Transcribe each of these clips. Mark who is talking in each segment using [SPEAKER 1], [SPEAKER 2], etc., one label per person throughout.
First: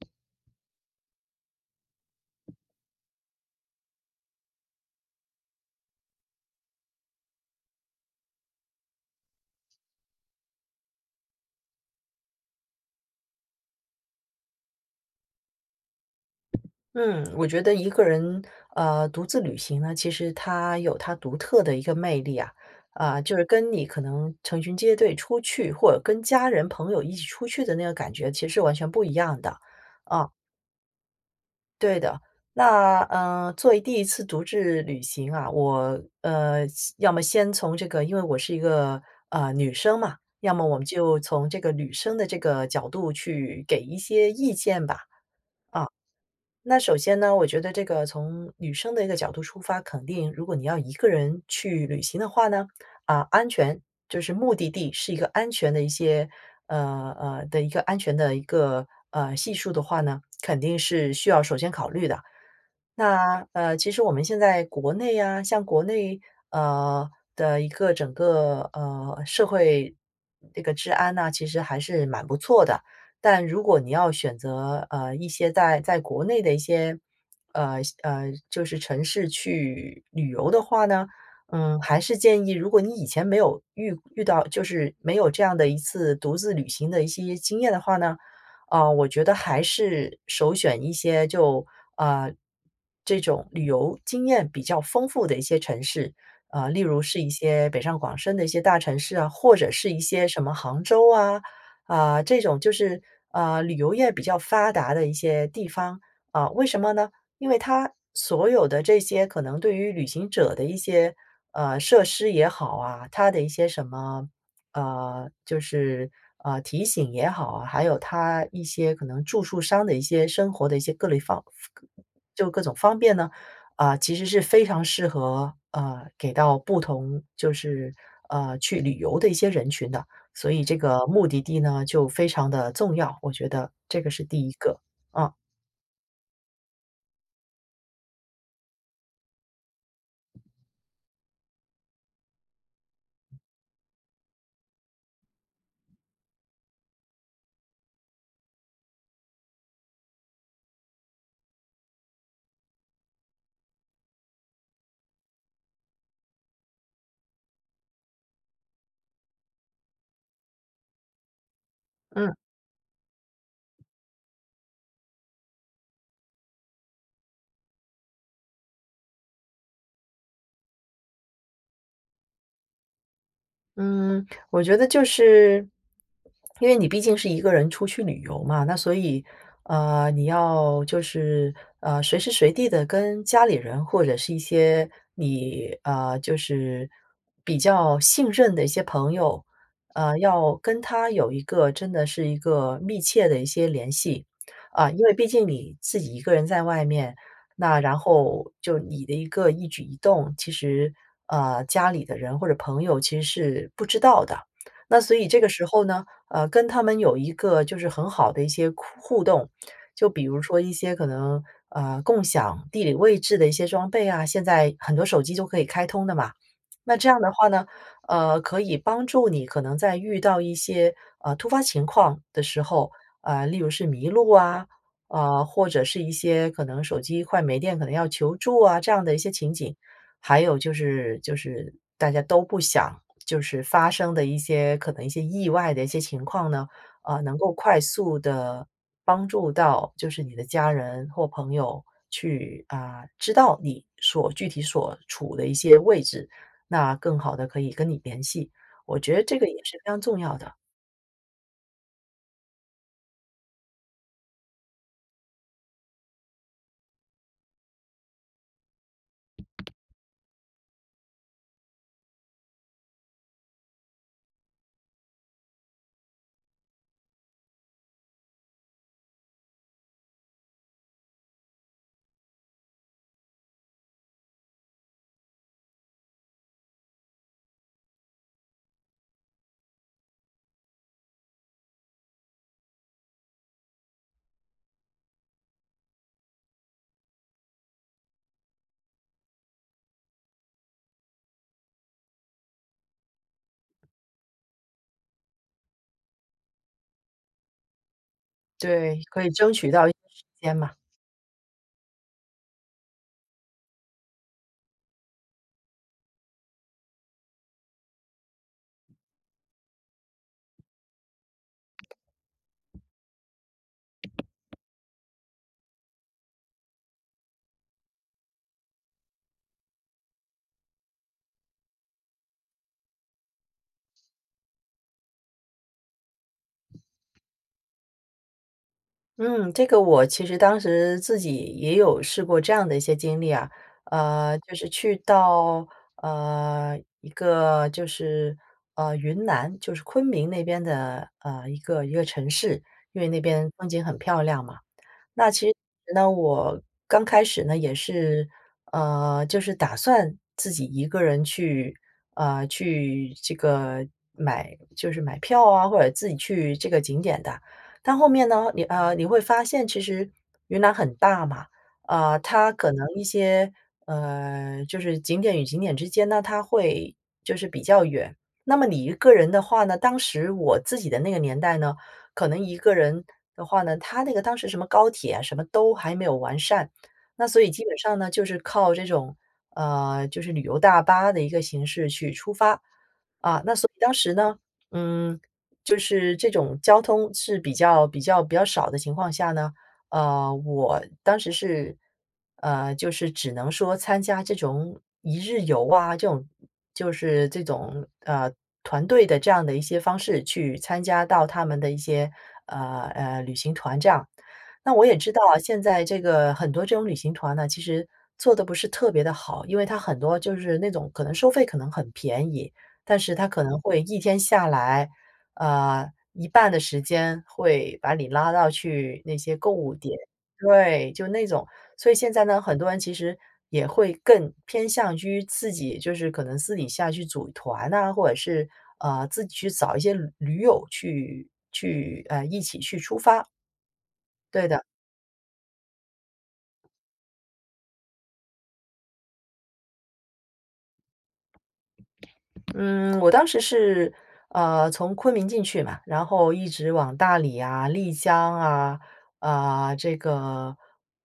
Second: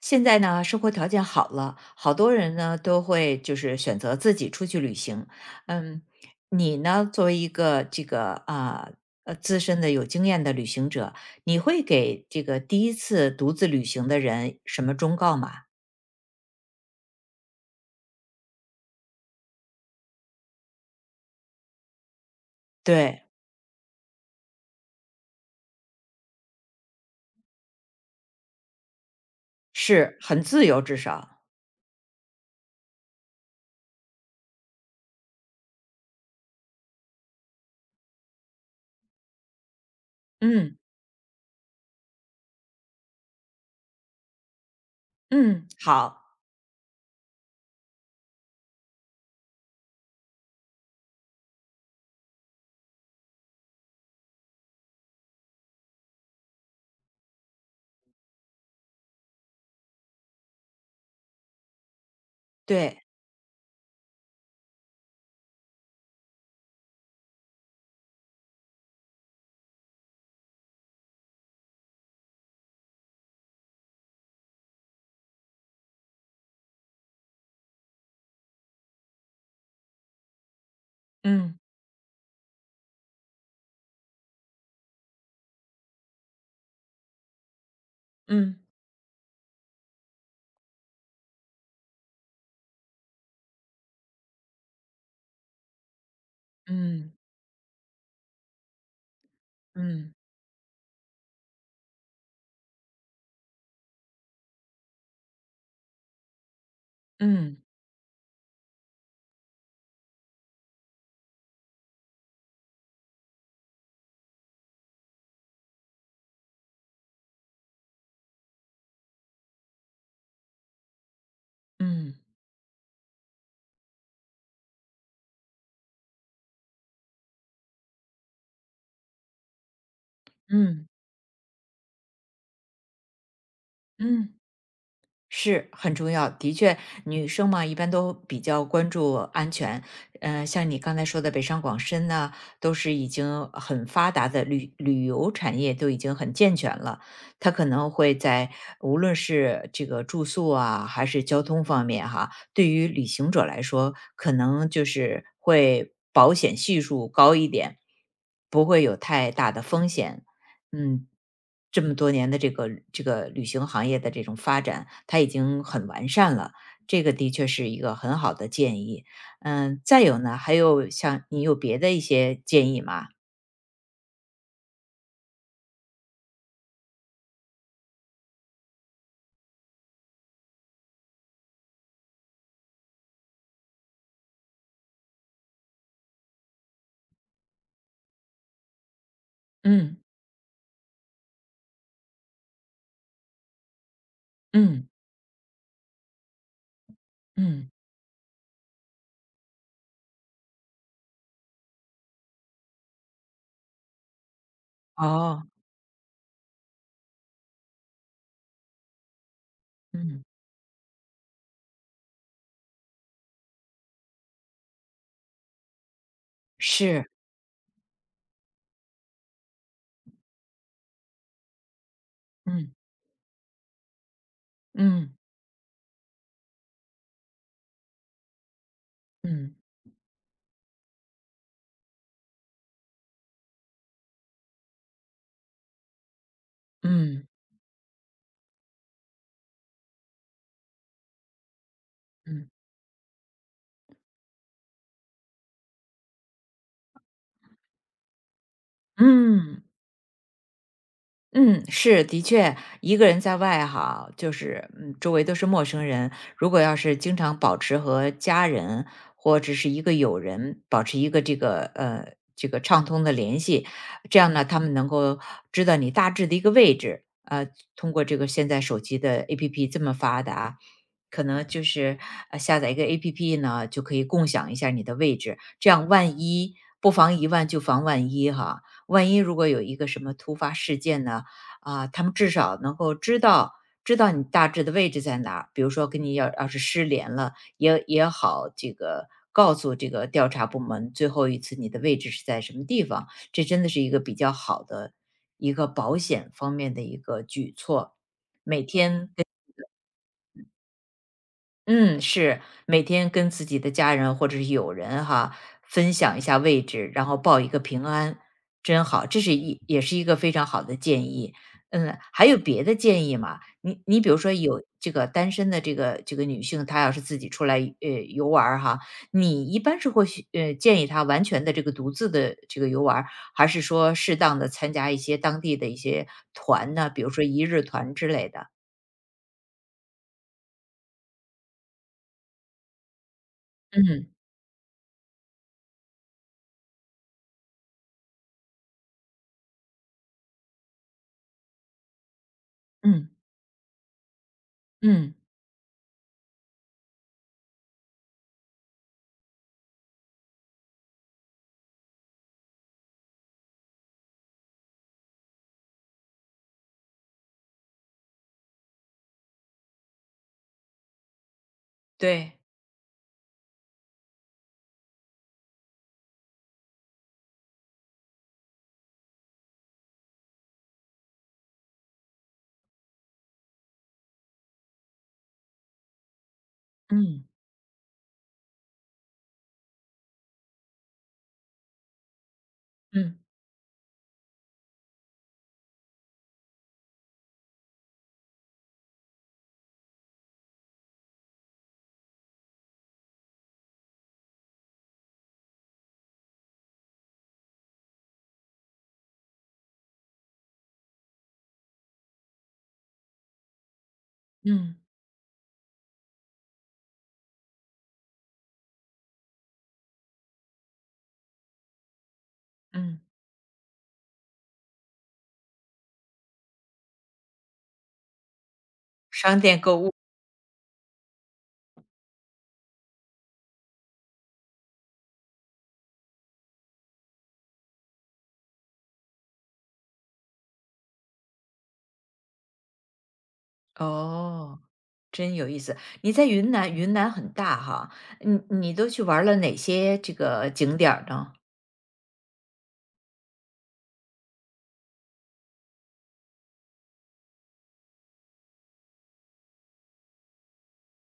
[SPEAKER 1] 现在呢，生活条件好了，好多人呢都会就是选择自己出去旅行。嗯，你呢作为一个这个资深的有经验的旅行者，你会给这个第一次独自旅行的人什么忠告吗？
[SPEAKER 2] 嗯，我觉得一个人独自旅行呢，其实它有它独特的一个魅力啊，
[SPEAKER 1] 对，
[SPEAKER 2] 就是跟你可能成群结队出去，或者跟家人朋友一起出去的那个感觉，其实是完全不一样的。
[SPEAKER 1] 是
[SPEAKER 2] 啊，
[SPEAKER 1] 很自由，至少，
[SPEAKER 2] 对的。那作为第一次独自旅行啊，我要么先从这个，因为我是一个女生嘛，要么我
[SPEAKER 1] 嗯
[SPEAKER 2] 们就从这个女生的这个角度去给一些意见吧。
[SPEAKER 1] 嗯，
[SPEAKER 2] 啊。
[SPEAKER 1] 好，
[SPEAKER 2] 那首先呢，我觉得这个从女生的一个角度出发，肯定如果你要一个人去旅行的话呢，安全就是目的地是一个安全的一些的一个安全的一个系数的话呢，肯定是需要首先考虑的。
[SPEAKER 1] 对，
[SPEAKER 2] 那其实我们现在国内啊，像国内呃的一个整个社会这个治安呢、其实还是蛮不错的。但如果你要选择一些在国内的一些就是城市去旅游的话呢，
[SPEAKER 1] 嗯
[SPEAKER 2] 嗯，还是建议如果你以前没有遇到就是没有这样的一次独自旅行的一些经验的话呢，
[SPEAKER 1] 嗯
[SPEAKER 2] 我觉得还是首选一些就啊这种旅游经验比较丰富的一些城市，例如
[SPEAKER 1] 嗯
[SPEAKER 2] 是一些北上广深的一些大城市啊，或者是一
[SPEAKER 1] 嗯
[SPEAKER 2] 些什么杭州啊，这种就是旅游业比较发达的一些地方啊，为什么呢？因
[SPEAKER 1] 嗯
[SPEAKER 2] 为它所有的这些可能对于旅行者的一些设施也好啊，它的一些什么就是提醒也好啊，还有他一些可能住宿商的一些生活的一些各类方，
[SPEAKER 1] 嗯
[SPEAKER 2] 就各种方便呢，其实是非常适合给到不同就是去旅游的一些人群的，
[SPEAKER 1] 嗯
[SPEAKER 2] 所以这个
[SPEAKER 1] 嗯
[SPEAKER 2] 目的地呢就非常的重要，我觉得这个是
[SPEAKER 1] 嗯。
[SPEAKER 2] 第一个啊，
[SPEAKER 1] 是很重要，的确，女生嘛，一般都比较关注安全。嗯，像你刚才说的北上广深呢，都是已经很发达的旅游产业都已经很健全了。它可能会在无论是这个住宿啊，还是交通方面哈，对于旅行者来说，可能就是会保险系数高一点，不会有太大的风险。嗯，这么多年
[SPEAKER 2] 嗯。
[SPEAKER 1] 的这个旅行行业的这种发展，它已经很完善了。这个的确是一个很好的建议。嗯，再有呢，还有像你有别的一些建议吗？
[SPEAKER 2] 嗯，我觉得就是，因为你毕竟是一个人出去旅游嘛，那所以，你要就是，随时随地的跟家里人或者是一些就是比较信任的一些朋友，
[SPEAKER 1] 嗯
[SPEAKER 2] 要跟他有一个真的是一个密切的一些联系，
[SPEAKER 1] 嗯
[SPEAKER 2] 因为毕竟你自己一个人在外面，
[SPEAKER 1] 嗯，
[SPEAKER 2] 那然后就你的一个一举一动，其实，家里的人或者朋友其实是不知道的。那所以这
[SPEAKER 1] 哦，
[SPEAKER 2] 个时候呢，跟他们有一个就是很好的一些互动，就比
[SPEAKER 1] 嗯，
[SPEAKER 2] 如说一些可能，共享地理位置的一些装备啊，现在很多手机都可以开通的嘛。那
[SPEAKER 1] 是，
[SPEAKER 2] 这样的话呢，可以帮助你可能在遇到一些，突发情况的时
[SPEAKER 1] 嗯
[SPEAKER 2] 候，例如是迷路啊，
[SPEAKER 1] 嗯
[SPEAKER 2] 或者是一些可能手机快没电，可能要求助啊，这样的一些
[SPEAKER 1] 嗯
[SPEAKER 2] 情
[SPEAKER 1] 嗯
[SPEAKER 2] 景。还有就是大家都不想就是发生的一些可能一些意外的一些情况呢，
[SPEAKER 1] 嗯。
[SPEAKER 2] 能够快速的帮助到就是你的家人或朋友
[SPEAKER 1] 嗯。
[SPEAKER 2] 去，知道你所具体所处的一些位置，那更好的可以跟你联系。我觉得这个也
[SPEAKER 1] 嗯
[SPEAKER 2] 是非常重要的，
[SPEAKER 1] 嗯，是，的确，一个人在外哈，就是嗯，周围都是陌生人。如果要是经常保持和家人或者是一个友人保持一个这个畅通的联系，这样呢，他们能够知道你大致的一个位置。通过这个现在手机的 APP 这么发达，可能就是下载一个 APP 呢，就可以共享一下你的位置。这样万一不妨一万就防万一哈，万一如果有一个什么突发事件呢？啊，他们至少能够知道你大致的位置在哪儿。比如说跟你要是失联了，也好这个告诉这个调查部门最后一次你的位置是在什么地方，这真的是一个比较好的一个保险方面的一个举措。每
[SPEAKER 2] 对，
[SPEAKER 1] 天
[SPEAKER 2] 可以争取到一些时间嘛。
[SPEAKER 1] 嗯，是，每天跟自己的家人或者是友人哈，分享一下位置，然后报一个平安，真好，这也是一个非常好的建议。嗯，还有别的建议吗？你比如说有这个单身的这个女性，她要是自己出来游玩儿哈，你一般是会去建议她完全的这个独自的这个游玩儿还是说适当的参加一些当地的一些团呢？比如说一日团之类的。
[SPEAKER 2] 嗯，这个我其实当时自己也有试过这样的一些经历啊，
[SPEAKER 1] 嗯
[SPEAKER 2] 就是去到一个就是云南，就是昆明那边的一个城市，因为
[SPEAKER 1] 嗯
[SPEAKER 2] 那边风景很漂亮嘛。
[SPEAKER 1] 嗯，
[SPEAKER 2] 那其实呢，我刚开始呢也是，就是打算自己一个人去，去这个就是买票啊，或者自己去这个景点的。但后面呢，你会发现其实云南很大嘛，
[SPEAKER 1] 对，
[SPEAKER 2] 它可能就是景点与景点之间呢，它会就是比较远。那么你一个人的话呢，当时我自己的那个年代呢，可能一个人的话呢，它那个当时什么高铁啊，什么都还没有完善，
[SPEAKER 1] 嗯。
[SPEAKER 2] 那所以基本上呢，就是靠这种，就是旅游大巴的一个形式去出发。
[SPEAKER 1] 嗯
[SPEAKER 2] 那所以当时呢，嗯，就是这种交通是比较少的情况下呢，我当时是，就是只能说参加这种一日游啊，这种团队的这样的一些方式去参加到他们的一些旅行团这样。那
[SPEAKER 1] 嗯
[SPEAKER 2] 我也知道啊现在这个很多这种旅行团呢，其实做的不是特别的好，因为他很多就是那种可能收费可能很便宜，但
[SPEAKER 1] 嗯。
[SPEAKER 2] 是他可能会一天下来。一半的时间会把你拉到去那些
[SPEAKER 1] 商
[SPEAKER 2] 购
[SPEAKER 1] 店
[SPEAKER 2] 物
[SPEAKER 1] 购物，
[SPEAKER 2] 点，对，就那种。所以现在呢，很多人其实也会更偏向于自己，就是可能私底下去组团呐，或者是自己去找一些驴友去一起去出发，对
[SPEAKER 1] 哦，
[SPEAKER 2] 的。
[SPEAKER 1] 真有意思。你在云南，云南很大哈，你都去玩了哪些这个景点儿呢？
[SPEAKER 2] 嗯，我当时是，从昆明进去嘛，然后一直往大理啊、丽江啊、这个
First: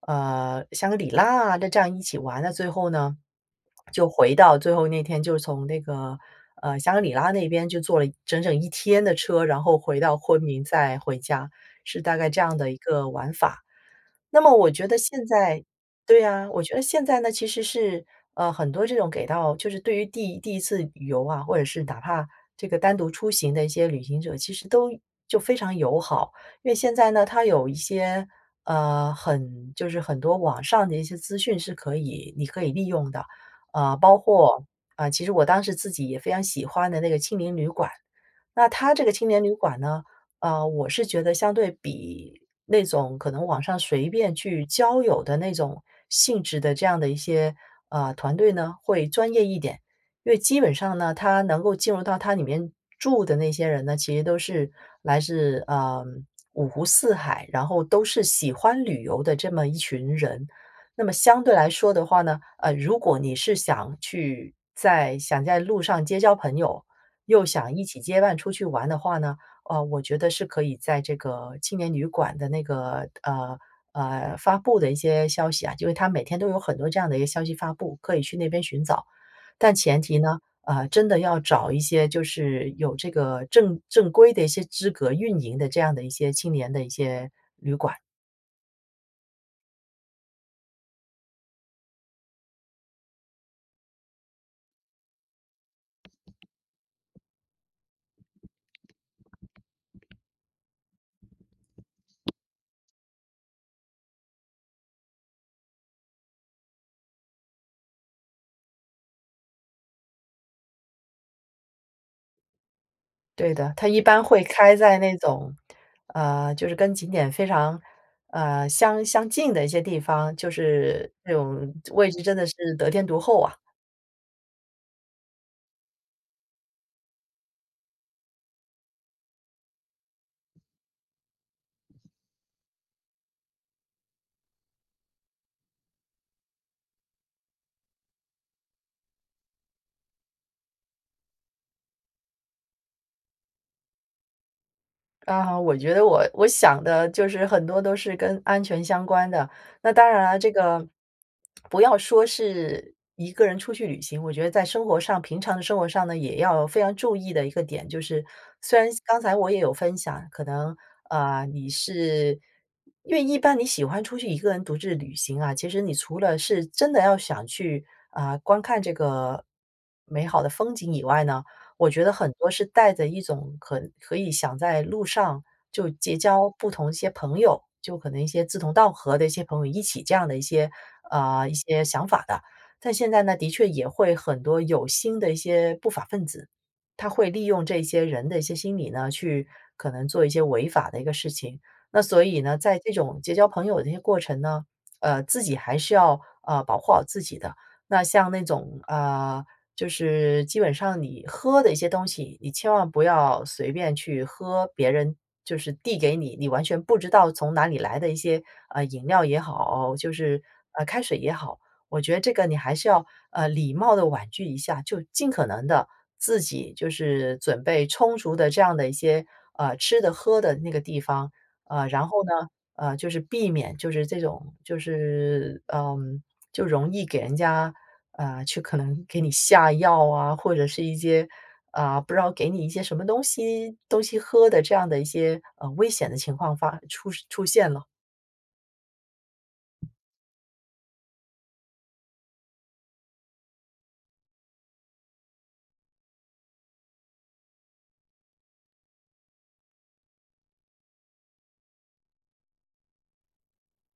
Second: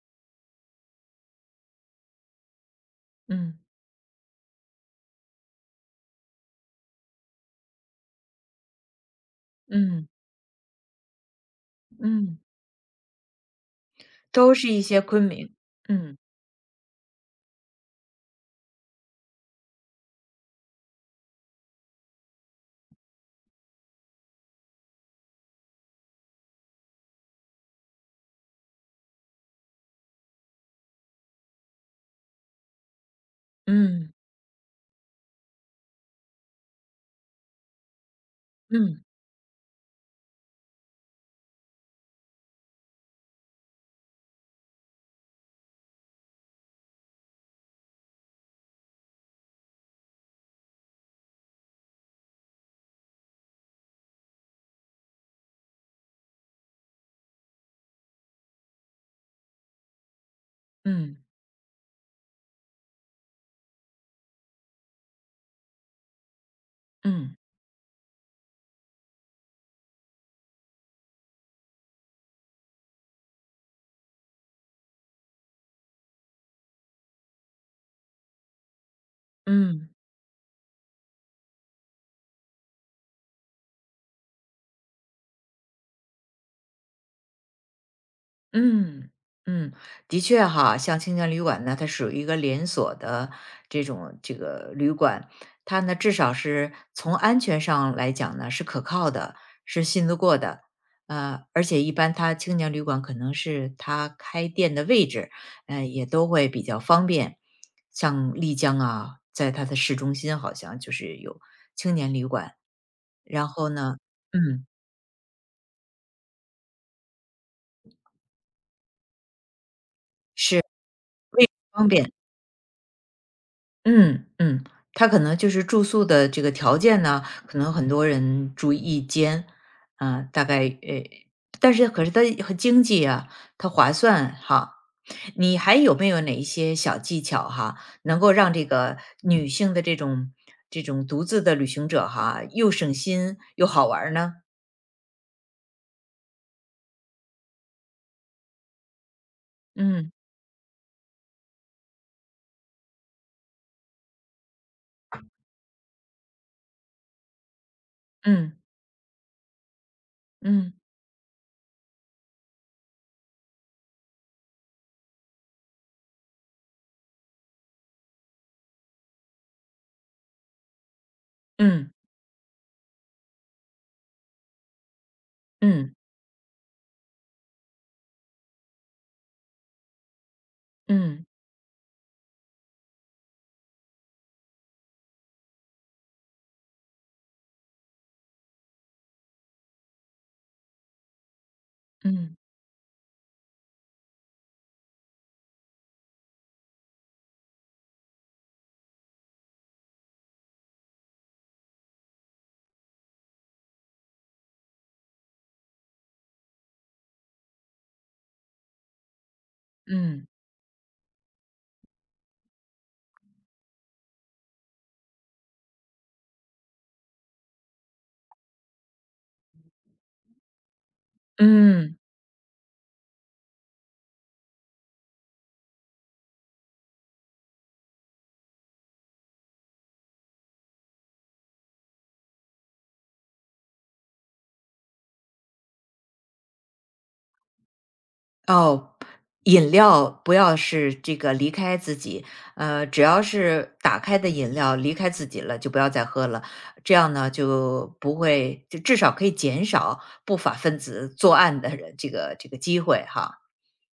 [SPEAKER 2] 香格里拉啊，那这样一起玩。那最后呢，
[SPEAKER 1] 嗯
[SPEAKER 2] 就回到最后那天，就是从那个香格里拉那边就坐了整整一天的车，然后回
[SPEAKER 1] 嗯
[SPEAKER 2] 到昆明再回家，是大概
[SPEAKER 1] 嗯。
[SPEAKER 2] 这样的一个玩法。那
[SPEAKER 1] 都
[SPEAKER 2] 么
[SPEAKER 1] 是
[SPEAKER 2] 我
[SPEAKER 1] 一
[SPEAKER 2] 觉得
[SPEAKER 1] 些昆
[SPEAKER 2] 现
[SPEAKER 1] 明，
[SPEAKER 2] 在
[SPEAKER 1] 嗯，
[SPEAKER 2] 对呀，我觉得现在呢，其实是很多这种给到，就是对于第一次旅游啊，或者是哪怕这个单独出行的一些旅行者，其实都就非常友好。因为现在呢，它有一些很很多网上的一些资讯是可以你可以利用的，
[SPEAKER 1] 嗯
[SPEAKER 2] 包括其实我当时自己也非常喜欢的那个青年旅馆，那它
[SPEAKER 1] 嗯
[SPEAKER 2] 这个青年旅馆呢。我是觉得相对比那种可能网上随便去交友的那种性质的这样的一些团队呢，会专业一点。因为基本上呢，他能够进入到他里面住的那些人呢，其实都是来自五湖四海，然后都是喜欢旅游的这么一群人。那么
[SPEAKER 1] 嗯
[SPEAKER 2] 相对来说的话呢，如果你是在想在路上结交朋友，
[SPEAKER 1] 嗯
[SPEAKER 2] 又想一起结伴出去玩的话呢，我觉得是可以在这个青年旅馆的那个发布的一些消息啊，因为它每天都有很多这样的一个消息发布，可以去那边寻找。但
[SPEAKER 1] 嗯。
[SPEAKER 2] 前提呢，真的要找一些就是有这个正规的一些资格运营的这样的一些青年的一些，
[SPEAKER 1] 嗯，嗯，的确哈，像青年旅馆呢，它属于一个连锁的这种旅馆，它呢至少是从安全上来讲呢是可靠的，是信得过的，而且一般它青年旅馆可能是它开店的位置，也都会比较方便。像丽江啊，在它的市中心好像就是有青年旅馆，然
[SPEAKER 2] 对
[SPEAKER 1] 后
[SPEAKER 2] 的，它
[SPEAKER 1] 呢，
[SPEAKER 2] 一般会
[SPEAKER 1] 嗯，
[SPEAKER 2] 开在那种就是跟景点非常。相近的一些地方，就
[SPEAKER 1] 是
[SPEAKER 2] 是这种
[SPEAKER 1] 方
[SPEAKER 2] 位
[SPEAKER 1] 便。
[SPEAKER 2] 置真的是得天独厚啊。
[SPEAKER 1] 嗯嗯，他可能就是住宿的这个条件呢，可能很多人住一间，啊，大概，但是可是它很经济啊，它划算哈。你还有没有哪一些小技巧哈，能够让这个女性的这种独自的旅行者哈，又省心又好玩儿呢？
[SPEAKER 2] 我觉得我想的就是很多都是跟安全相关的。那当
[SPEAKER 1] 嗯
[SPEAKER 2] 然了，这个不要说是一个人出去旅行，我觉得在生活上，平常的生活上呢，也要非常注意的一个点，就是
[SPEAKER 1] 嗯
[SPEAKER 2] 虽然刚才我也有分享，可
[SPEAKER 1] 嗯
[SPEAKER 2] 能啊你是因为一般你喜欢出去一个人独自旅行啊，其实你除了是真的要想去啊、观看这个美好的风景以外呢。我
[SPEAKER 1] 嗯
[SPEAKER 2] 觉得很多是带着一种可以想在路上就
[SPEAKER 1] 嗯
[SPEAKER 2] 结交不同一些朋友，就可能一些志同道合的一些朋友一起这样的一些
[SPEAKER 1] 嗯
[SPEAKER 2] 呃一些想法的。但现在呢，的确也会很多有心的一些不法分子，他会利用这些人的一些心理呢，去可能做一些违法的一个事情。那
[SPEAKER 1] 嗯
[SPEAKER 2] 所
[SPEAKER 1] 嗯
[SPEAKER 2] 以呢，在这种结交朋友的一些过程呢，自己还是要保护好自己的。那像那种就是基本上你喝的一些东西，你千万不要随便去喝别人就是递给你，你完全不知道从哪里来的一些饮料也好，就
[SPEAKER 1] 嗯嗯
[SPEAKER 2] 是开水也好，我觉得这个你还是要礼貌的婉拒一下，就尽可能的自己就是准备充足的这样的一些吃的喝的那个地方，
[SPEAKER 1] 嗯。
[SPEAKER 2] 然后呢就是避免就是这种就是就容易给人家。去可能给你下药啊，或者是一些啊，不知道给你一些什么东西东西喝的这样的一些，危险的情况出出现了。
[SPEAKER 1] 哦，饮料不要是这个离开自己，只要是打开的饮料离开自己了，就不要再喝了。这样呢，就不会就至少可以减少不法分子作案的人，这个机会哈。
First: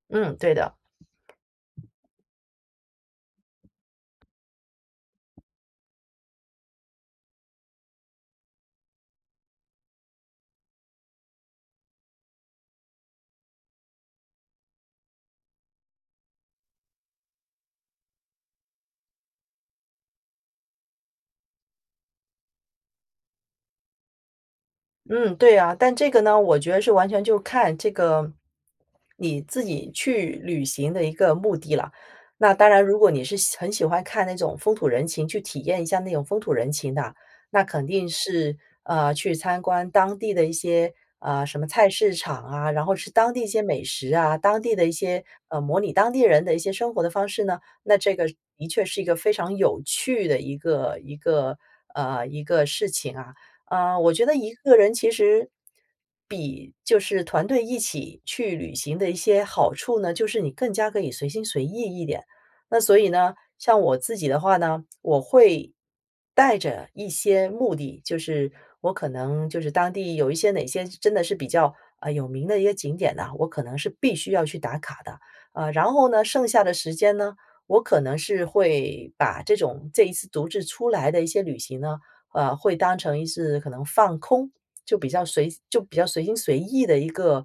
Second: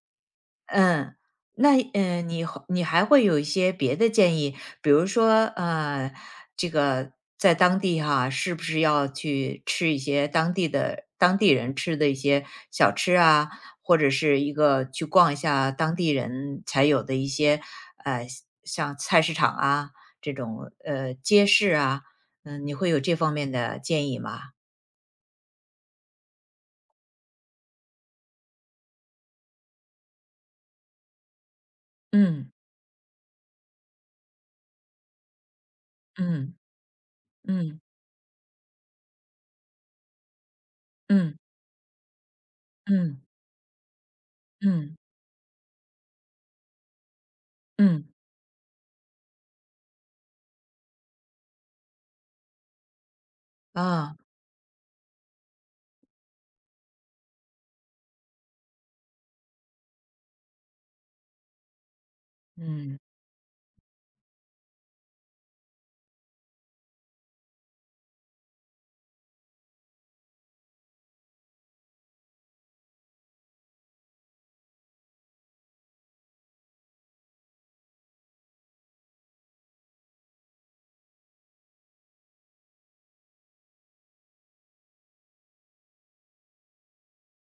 [SPEAKER 2] 嗯，对的。
[SPEAKER 1] 嗯，那嗯，你还会有一些别的建议，比如说，这个在当地哈，是不是要去吃一些当地的当地人吃的一些小吃啊，或者是一个去逛一下当地人才有的一些呃，像菜市场啊这种街市啊，嗯，你会有这方面的建议吗？
[SPEAKER 2] 嗯，对啊，但这个呢，我觉得是完全就看这个你自己去旅行的一个目的了。那当然，如果你是很喜欢看那种风土人情，去体验一下那种风土
[SPEAKER 1] 嗯
[SPEAKER 2] 人情的，那
[SPEAKER 1] 嗯
[SPEAKER 2] 肯定是去参观当地的一些
[SPEAKER 1] 嗯
[SPEAKER 2] 什么菜市场啊，然后吃
[SPEAKER 1] 嗯
[SPEAKER 2] 当地一些美食啊，
[SPEAKER 1] 嗯
[SPEAKER 2] 当地
[SPEAKER 1] 嗯
[SPEAKER 2] 的一
[SPEAKER 1] 嗯
[SPEAKER 2] 些模拟当地人的一些生活的方式呢，那
[SPEAKER 1] 嗯
[SPEAKER 2] 这个的确是一个非常有趣的一个一个一个事情啊。啊，我
[SPEAKER 1] 啊
[SPEAKER 2] 觉得一个人其实就是团队一起去旅行的一些好处呢，就是你更加可以随心随意一点。那所
[SPEAKER 1] 嗯。
[SPEAKER 2] 以呢，像我自己的话呢，我会带着一些目的，就是我可能就是当地有一些哪些真的是比较有名的一些景点呢、我可能是必须要去打卡的。啊，然后呢，剩下的时间呢，我可能是会把这种这一次独自出来的一些旅行呢。会当成一次可能放空，就比较随心随意的一个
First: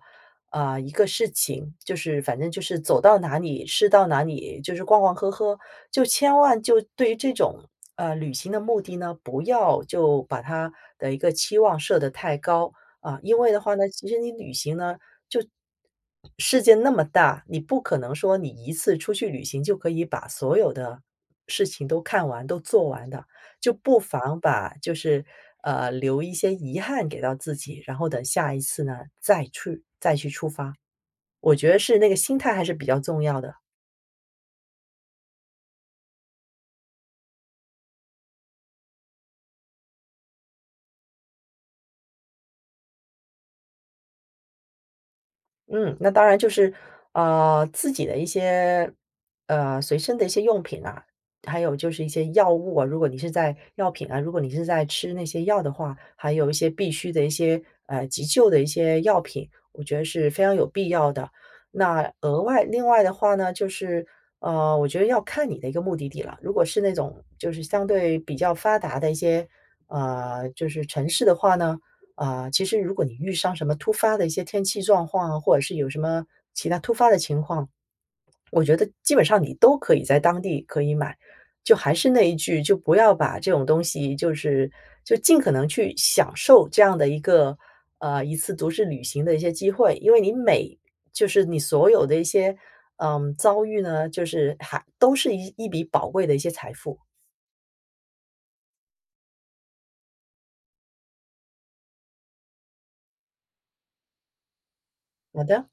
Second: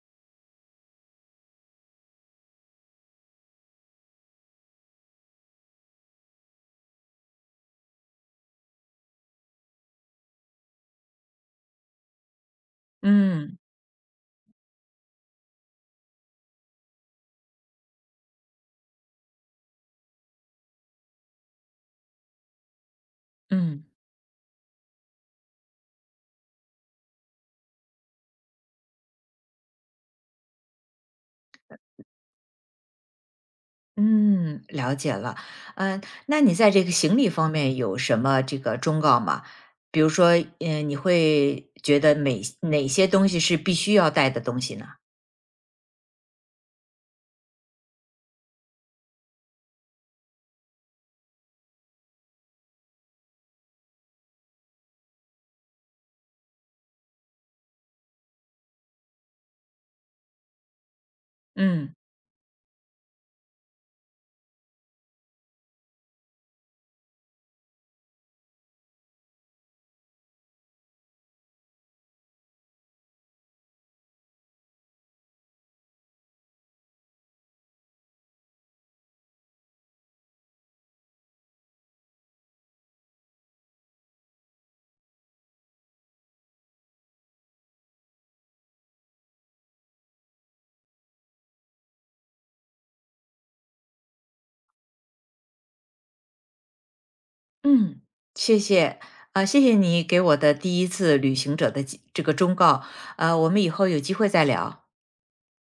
[SPEAKER 2] 啊、一个事情，就是反正就是走到哪里吃到哪里，就是逛逛喝喝，就千万就对于这种旅行的目的呢，不要就把它的一个期望设得太高啊、因为
[SPEAKER 1] 嗯
[SPEAKER 2] 的话呢，其实你旅行呢就世界那么大，你不可能说你一次出去旅行就可以把所有的事情都看完都做完的。就
[SPEAKER 1] 嗯
[SPEAKER 2] 不妨把就是留一些遗憾给到自己，然后等下一次呢再去再去出发。我觉得是那个心态还是比较重要的。
[SPEAKER 1] 嗯，了解了。嗯，那你在这个行李方面有什么这个忠告吗？比如说，嗯，你会觉得哪些东西是必须要带的东西呢？
[SPEAKER 2] 嗯，那当然就是，自己的一些，随身的一些用品啊，还有就是一些药物啊，如果你是在吃那些药的话，还有一些必须的一些，急救的一些药品，我觉得是非常有必要的。
[SPEAKER 1] 嗯
[SPEAKER 2] 那额外另外的话呢，就是，我觉得要看你的一个目的地了。如果是那种就是相对比较发达的一些，就是城市的话呢。啊，其实如果你遇上什么突发的一些天气状况啊，或者是有什么其他突发的情况，我觉得基本上你都可以在当地可以买。就还是那一句，就不要把这种东西，就是就尽可能去享受这样的一个一次独自旅行的一些机会，因为就是你所有的一些遭遇呢，就是还都是一笔宝贵的一些财富。
[SPEAKER 1] 嗯，谢谢啊，谢谢你给我的第一次旅行者的这个忠告。我们以后有机会再聊。
[SPEAKER 2] 好的。